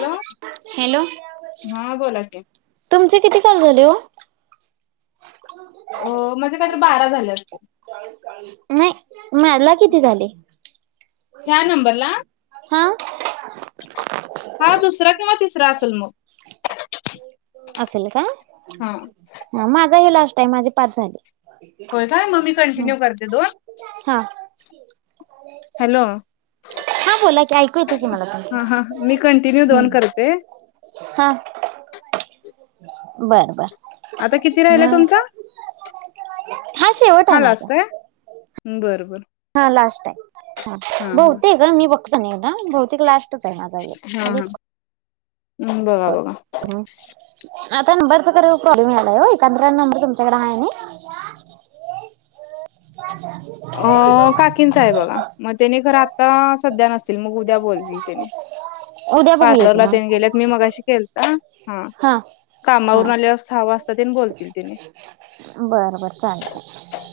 Hello hello हा बोला की तुमचे किती काल झाले हो अ, माझे काहीतरी बारा झाले असतील नाही न्यायला किती झाले ह्या नंबरला हा हा दुसरा किंवा तिसरा असेल मग असेल का हा ह माझा हे लास्टाईम माझे पाच झाले होय काय मग मी हम कंटिन्यू करते दोन हा हॅलो हा बोला की ऐकू येते की मला हा तुमचं हा मी कंटिन्यू दोन करते हा बर बर आता किती म्हणले तुमचा मग शेवट आहे हा माझा लास्ट आहे बरं बर हा लास्ट आहे ह हा हा बहुतेक ह बघते ग मी बहुतेक लास्टच आहे माझा हा पण हा हम्म, बघा पण बघा आता नंबरचाकडे प्रॉब्लेम आलाय एकंदर नंबर तुमच्याकडे आहे ना एक ह काकीन चा आहे बघा, मग त्याने खर आत्ता सध्या नसतील, मग उद्या बोलतील त्यानी, उद्या बघूया की पार्लरला त्यांनी मग गेले मी मगाशी केेलता हा, हा कामावरून आल्यावर सहा वाजता त्यांने बोलतील तिने बरं बरं चालतय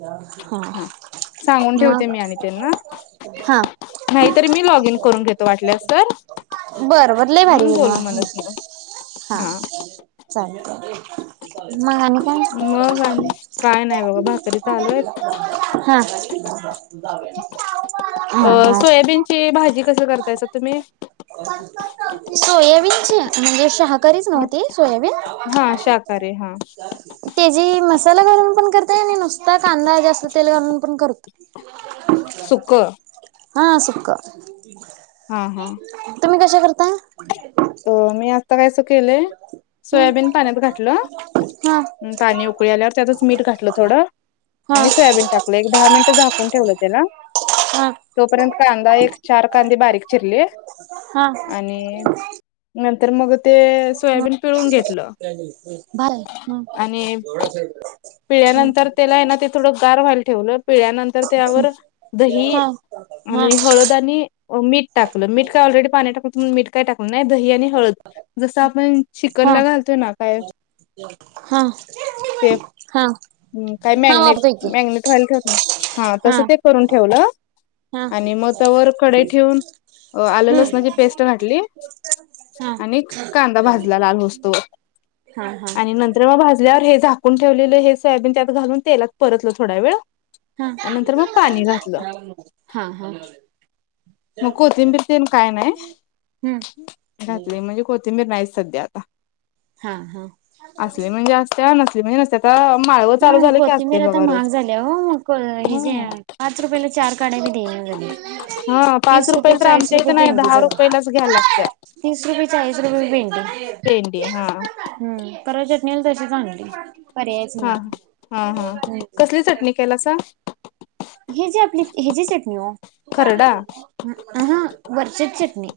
ह हा सांगून ठेवते मी आणि त्यांना हा नाहीतरी मी लॉगीन करून घेते वाटल्यास तर बरं बरं लय भारी होईल म बोलू म्हणस मग हा चालतय मघान का मग आणि काय नाही बघा भाकरी चालू आहेत हा जाऊया हा अ हा सोयाबीनची भाजी कसं करतायसा तुम्ही सोयाबीनची म्हणजे, शाहाकारीच नव्हती सोयाबीन, हा शाकाहारी हा ते जी मसाला गरम पण करताय आणि नुसतात कांदा जास्त तेल घून पण करत सुख हा सुखख, हा तुम्ही कशा करताय? तर मी आता कायस केलंय, सोयाबीन पाण्यात घातलं हा पाणी उकळी आल्यावर त्यातच मीठ घातलं थोडं हा आणि सोयाबीन टाकलं एक दहा मिनिटं झाकून ठेवलं त्याला हा तोपर्यंत कांदा एक चार कांदीे बारीक चिरली हा आणि तर मग ते हा सोयाबीन पिळून घेतलं भारी हा आणि पिळल्यानंतर त्याला ना ते थोडं गार व्हायला ठेवलं. पिळनंतर त्यावर दही हा हा आणि हळद आणि मीठ टाकलं मीट काय ऑलरेडी पाणी टाक मीठ काय टाका नाही दही आणि हळद जसं आपण हा चिकनला घालतोय ना काय? हा हा ह् काय हा मॅगनेट, वापरतोय की मॅग्नेट होईला ठेव हा तस ते करून ठेवलं. हा आणि मग तवर कढई ठेवून आल हम्म लसणाची पेस्ट घातली, हा आणि कांदा भाजला लाल होस तोवर. हा हा आणि नंतर मग भाजल्यावर हे झाकून ठेवलेलं हे सोयाबीन त्यात घालून तेलात परतलं थोडा वेळ. हा आणि नंतर मग पाणी घातलं हा हा मग कोथिंबीर तेन काय नाही, हम्म घातली म्हणजे कोथिंबीर नाही सध्या आता हा हा असली म्हणजे असत्या नसली म्हणजे नस्तिया. हा कोथिंबीर आता महाग झाली हो मग ह जे पाच रुपयाला चार काढाय देईना झालेत. हा पाच रुपयाला तर आमच्या इथ नाही दहा झाल्या रुपयालाच घ्या लागतीया. तीस रुपये चाळीस रुपये भिंडी पेंडी हा हम्म परवा चटणीला तशी पर याच हा हा हा नाही. कसली चटणी केलासा हे जे आपली ह जी चटणी हो हा खरडा वरचीची चटणी.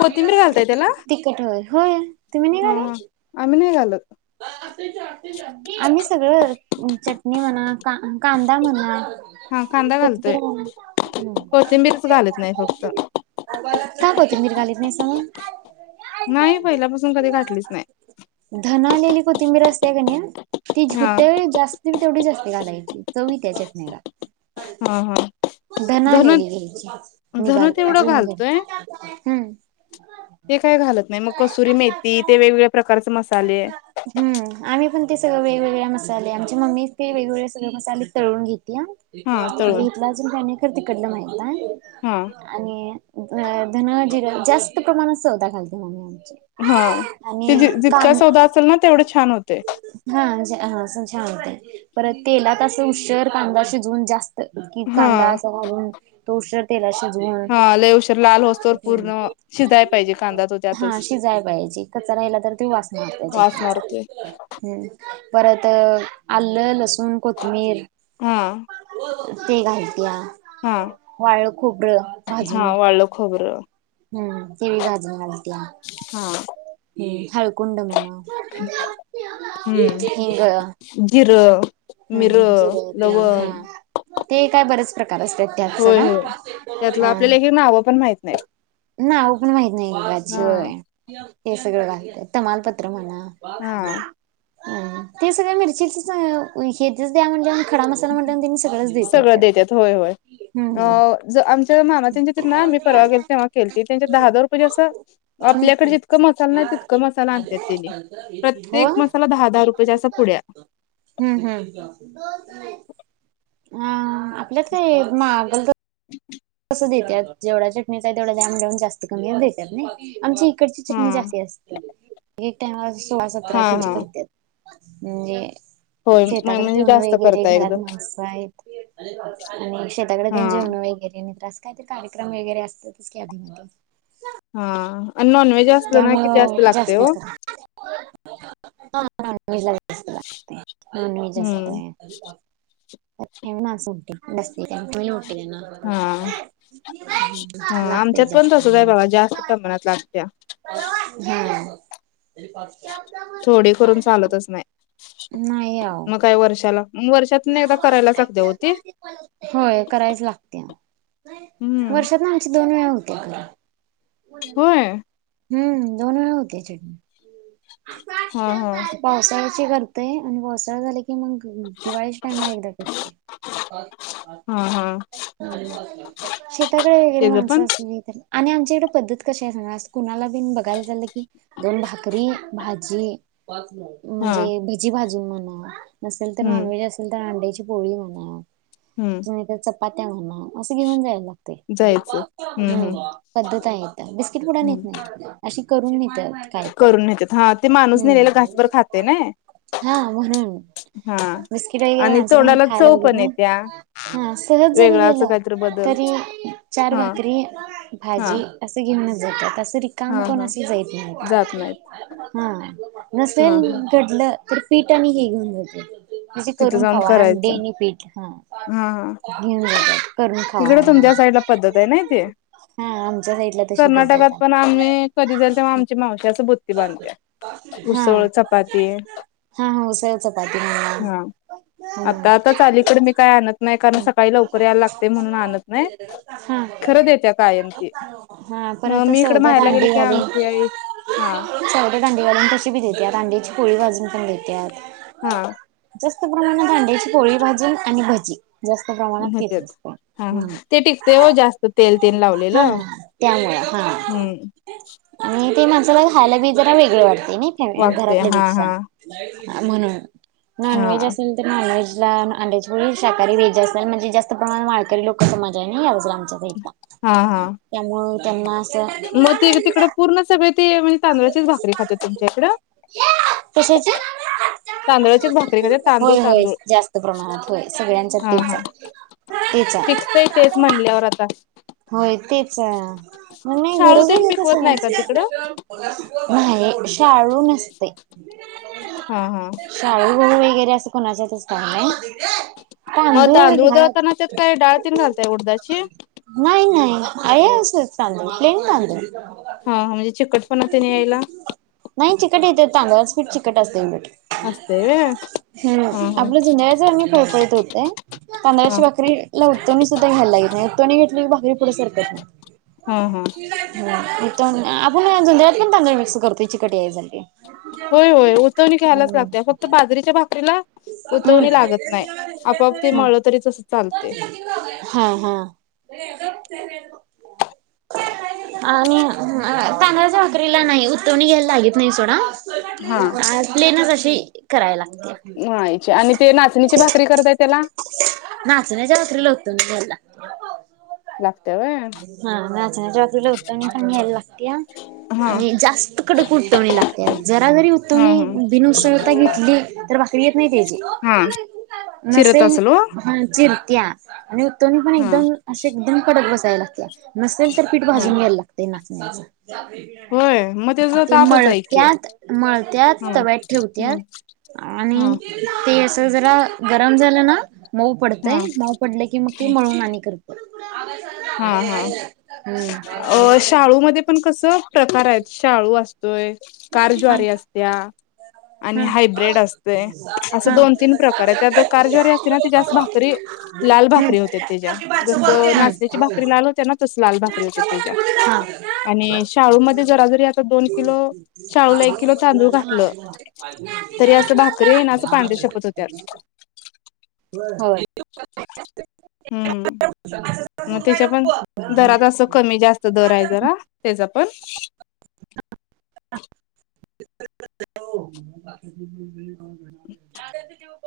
कोथिंबीर तिकट होय होय. तुम्ही नाही हम ह घालत आम्ही नाही घालत. आम्ही सगळं चटणी म्हणा का कांदा म्हणा हा कांदा घालतोय कोथिंबीरच घालत नाही फक्त [unintelligible] घालीेत नाही सा होय? नाही पहिल्यापासून कधी घातलीच नाय. फूल आलेली कोथिंबीर असत्या का नाय ती हा जटा जास्त तेवढी जास्त घालायची चव येतिया या चटणीला. हा हा धन धनालेली घ्याची धन तेवढं निबारून घ घालतोय हम्म. ते काय घालत नाही मग कसुरी मेथी ते वेगवेगळ्या प्रकारचा मसा हम्म आम्ही पण ते सगळं व वेगवेग्या मसाले आमच्या मम्मी ते वेगळे सगळे मसाले तळून घेत घ हा तळून घितला अजून काई कर तिकडला माहितय हां, आणि अ धन जिरां जास्त प्रमाणात सवता घालते मम्मी आम हा ते जितका सौदा असेल ना तेवढे छान होते. पर तेलात उशीर कांदा शिजून जात क कांदा हां, असा घालून तोर तेलाशी हां लय उशीर लाल होसतोवर पूर्ण शिजाय पाहिजे कांदा तो त्यातच. [unintelligible] राहिला तर तो वास मारतो. वास मारतोय. परत आलं, लसूण, कोथमीर हम् ते घालत वाळ खोबर भाजून. हां वाळलं खोबरं हम् ते बी भाजून घालते. हां, ह हळकुंड म्हणा हम्म हिंग जिरं, हम्म जिर मिरं, ते लवंग हा. ते काय बरेच प्रकार असतात त्यात होय, सोडा होय त्यातलं ह. आपल्याला हे नावं पण माहित नाहीत. नाव पण माहित नाही एका ची होय. हां, सगळा घालत्या तमालपत्र म्हणा हां अ ते सगळ्या मिरचीच हेचच द्या म्हटलंयावर सगळं देत्यात होय, होय. हम्म अ ज आमच्या मामा त्यांच्या त ना मीही परवा गेल तेव्हा केलती त्यांच्या दहा दहा रुपयेच्या अस आपल्याकडे जितकं मह मसाला नाही तितक मसाला आणतात त्याने हो प्रत्येक मसाला दहा दहा रुपयेचा अस पुड्या हम्म हम्म... अ आपल्यात काही मागल त देतत्यात जेवढ्या चटणीचा तेवढा दया म्हटल्यावर तेवढा जास्त कमी देतात नाही आमची इ इकडची हा चटणी जास्ती असते एक टाइम सोळा सतरा हा हा किलो करत्यात. [unintelligible] जे होय म शेताकडे म्हणजे जेवण जास्त वगैरे करता घरात एकदम माणस आहेत [unintelligible] आणि शेताकडे हा जेवण वगैरे. असं कायतरी कार्यक्रम वगैरे असतातच आधीमध्ये हा.. [inaudible] [unintelligible] असलं ना की त्यामुळं लागतंय जास्त ओ [unintelligible] हा नॉनव्हेज ला जास्त लागते नॉनव्हेज हम्म. असतय. हा हा [unintelligible] [unintelligible] लागतय आमच्यात पण जास्त. तसंच आहे बघा जास्त प्रमाणात लागत्या. [unintelligible] हा थोडी करून चालतच नाही. [unintelligible] नाही आवो मग काय वर्षाला [unintelligible] वर्षातून एकदा करायलाच लागत्या ओ ती होय करायच लागत्या हम्म वर्षातनं आमची दोन वेळा हो होय. [unintelligible] हम्म दोन वेळा होते चटणी [inaudible] हां.. हां.. [unintelligible] करतोय आणि पावसाळा झाला की, कि मग दिवाळीच्या टाइमाला एकदा करतोय [unintelligible] हा हा [unintelligible] शेताकडे वगैरे तेज माणसं पण असली तर आणि आम च्या इकडं पद्धत कशी आहे सांगा असं कुणाला बी बघायला चाललं की च भाजी हा म्हणजे भजी भाजून म्हणा. नसेल तर हम्म नॉनव्हेज असेल तर अंड्याची पोळी म्हणा हम्म किंवा एक च चपात्या म्हणा असं घेऊन जायला लाग लागतय हम्म पद्धत आहे, इथं बिस्किट पुुडा नेत हम्म नाहीेत नाही अशी करून नेत्यात. करून नेत्यात हा ते माणूस नेलेलं घासभर खातय नाही. हा म्हणून बिस्किट वगैरे आणि माणसं कोण तोंडाला खायला चव बघत पण येत्या नाहीत हा सहज जरी वेगळा असं गेलं काहीतरी बदल तरी चार हा भाकरी हा भाजी असं [inaudible] [unintelligible] घेऊनच जात्यात असं रिकामं हा कोण हा असं जाइत नाहीत. [unintelligible] हा हा नसेल हा घडलं तर पीठ आणि हे घेऊन जात्यात. म्हणजे तिथं करून जाऊन खावा करायचं अंडी पीठ हा हा.. हा.. [unintelligible] तिकडं म्हणून. तुमच्या साईड ला पद्धत आहे नाही ती. हा आमच्या साईडला तशी कर्नाटकात पद्धत पण आहे आम्ही कधी जाईल तेव्हा आमची मावशी असं बुत्ती बांधत्या. हा उसळ चपाती हा हा उसळ चपाती म्हणा. हा हम्म. आता आताच अलीकडं मी काय आणत नाही कारण सकाळी लवकर यायला लाग म्हणून आणत नाही खरं हा देत्या कायम ती हा परत मी इकडं सौद्यात माहेरला गेलं अंडी की, घालून आमची आई हा. सौद्यात अंडी घालून तशी बी देत्यात अंड्याची पोळी भाजून पण देत्यात. हा.. [inaudible] जास्त प्रमाणात अंड्याची पोळी भाजून आणि भजी जास्त प्रमाणात तेच नेत्यात असतय. हा हा हम्म ते टिकतंय ओ जास्त तेल तेन लावलेलं. हा त्यामुळे हा हम्म आणि ते माणसाला खायला बी जरा वेगळं वाटतंय नाही फ वाटते घरातल्या हा पेक्षा हा म्हणून हा नॉनव्हेज असेल तर नॉनव्हेज अंड्याची पोळी शाकाहारी वेज अस म्हणजे जास्त प्रमाण माळकरी लोकांचा समाज आहे नाही या बाजूला आमच्या साईटला हा हा त्यामुळं त्यांना अस मग ते तिकडं पूर्ण सगळे ते म्हणजे तांदळाचीच भाकरी खात्यात तुमच्या इकडं कशाची तांदळाचीच भाकरी खात्यात तांदूळ होय होय तांदूळ जास्त प्रमाणात होय सगळ्यांच्यात हा तेच हा आहे. तेच टिकतंय तेच आहे म्हणल्यावर आता होय तेच मग नाही शाळू तेन घरोघरीच पिकवत असं नाही का तिकडं नाही शाळू नसतय हा हा शाळू वगैरे असं कोणाच्यातच काय नाही मग तांदूळ दळताना त्यात भात काय डाळ तेन घालताय उडदाची नाही नाही आहे असंच तांदूळ प्लेन तांदूळ पुन्हा ते न्यायला नाही चिकट येते तांगची चिकट असते बीट असस्तव हम्म आपलं जुन्या जआी पपळत होते हा तांदळाची भाकरीला उत्तवणी सुद्धा घ्यायला लागत नाही उत्तवणी घेतली क भाकरी पुढे सरतात नाही हा हा [inaudible] आपण दयात पण तांदळ मिक्स करतो चिकटी या झा होय होय उतवणी घ्यायलाच लागते फक्त बाजरीच्या भाकरीला उतवणी लागत नाही आपाआप ते हा म्हलं तरीच हा हा आणि तांदळ झाकरीला नाही उतवणी घ्यायला लागत नाही सोडा हा प्लेनच अशी करायला लागते मळायची आणि ते नाचणीची भाकरी करताय त्याला नाचण्याच्या उतरल होतो मी झाला लागत हाचकला होतो लागते ह हा आणि जास्त कडक उतवणी लागते जरा जरी हा उतवणी हा भिन उसळता घेतली तर तजी हा चिरत नसेल असल ओ हा चिरत्या आणि तोनी पण हा एकदम अशी एकदम कडक बस यला नसेल तर पीठ हा भाजून या्यायला लागतंय नाचण्याचचा होय मग त्याचा ते तापच आहे की मळत्यात मळत्यात हा तव्यात ठेवत्या हम्म आणि हा ते असं जरा गरम झालं ना मऊ पडतय हा मऊ पडलं की मग ते मळून आणि करत हा हा अ शाळूमध्ये पण कस प्रकार आहेत शाळू अस य कार हा ज्वारी असत्या आणि हा हायब्र्रीड असते असं हा. दोन तीन प्रकार आहे त्यात कारज्वारी असते ना ती जास्त भाकरी लाल भाकरी होते त्याच्या हम्म. जस नाचण्याची भाकरी लाल होत्या ना त लाल भाकरी होते तेच्या हम्म. आणि शाळू मध्ये जरा जरी आता दोन किलो शाळूला एक किलो तांदूळ घातलं तरी असं भाकरी येई ना असं पांर्या छपत होत्यात [unintelligible] हम्म मग त्याच्या पण दरात असं कमी जास्त दर आहे जरा त्याचा पण [unintelligible] ऊ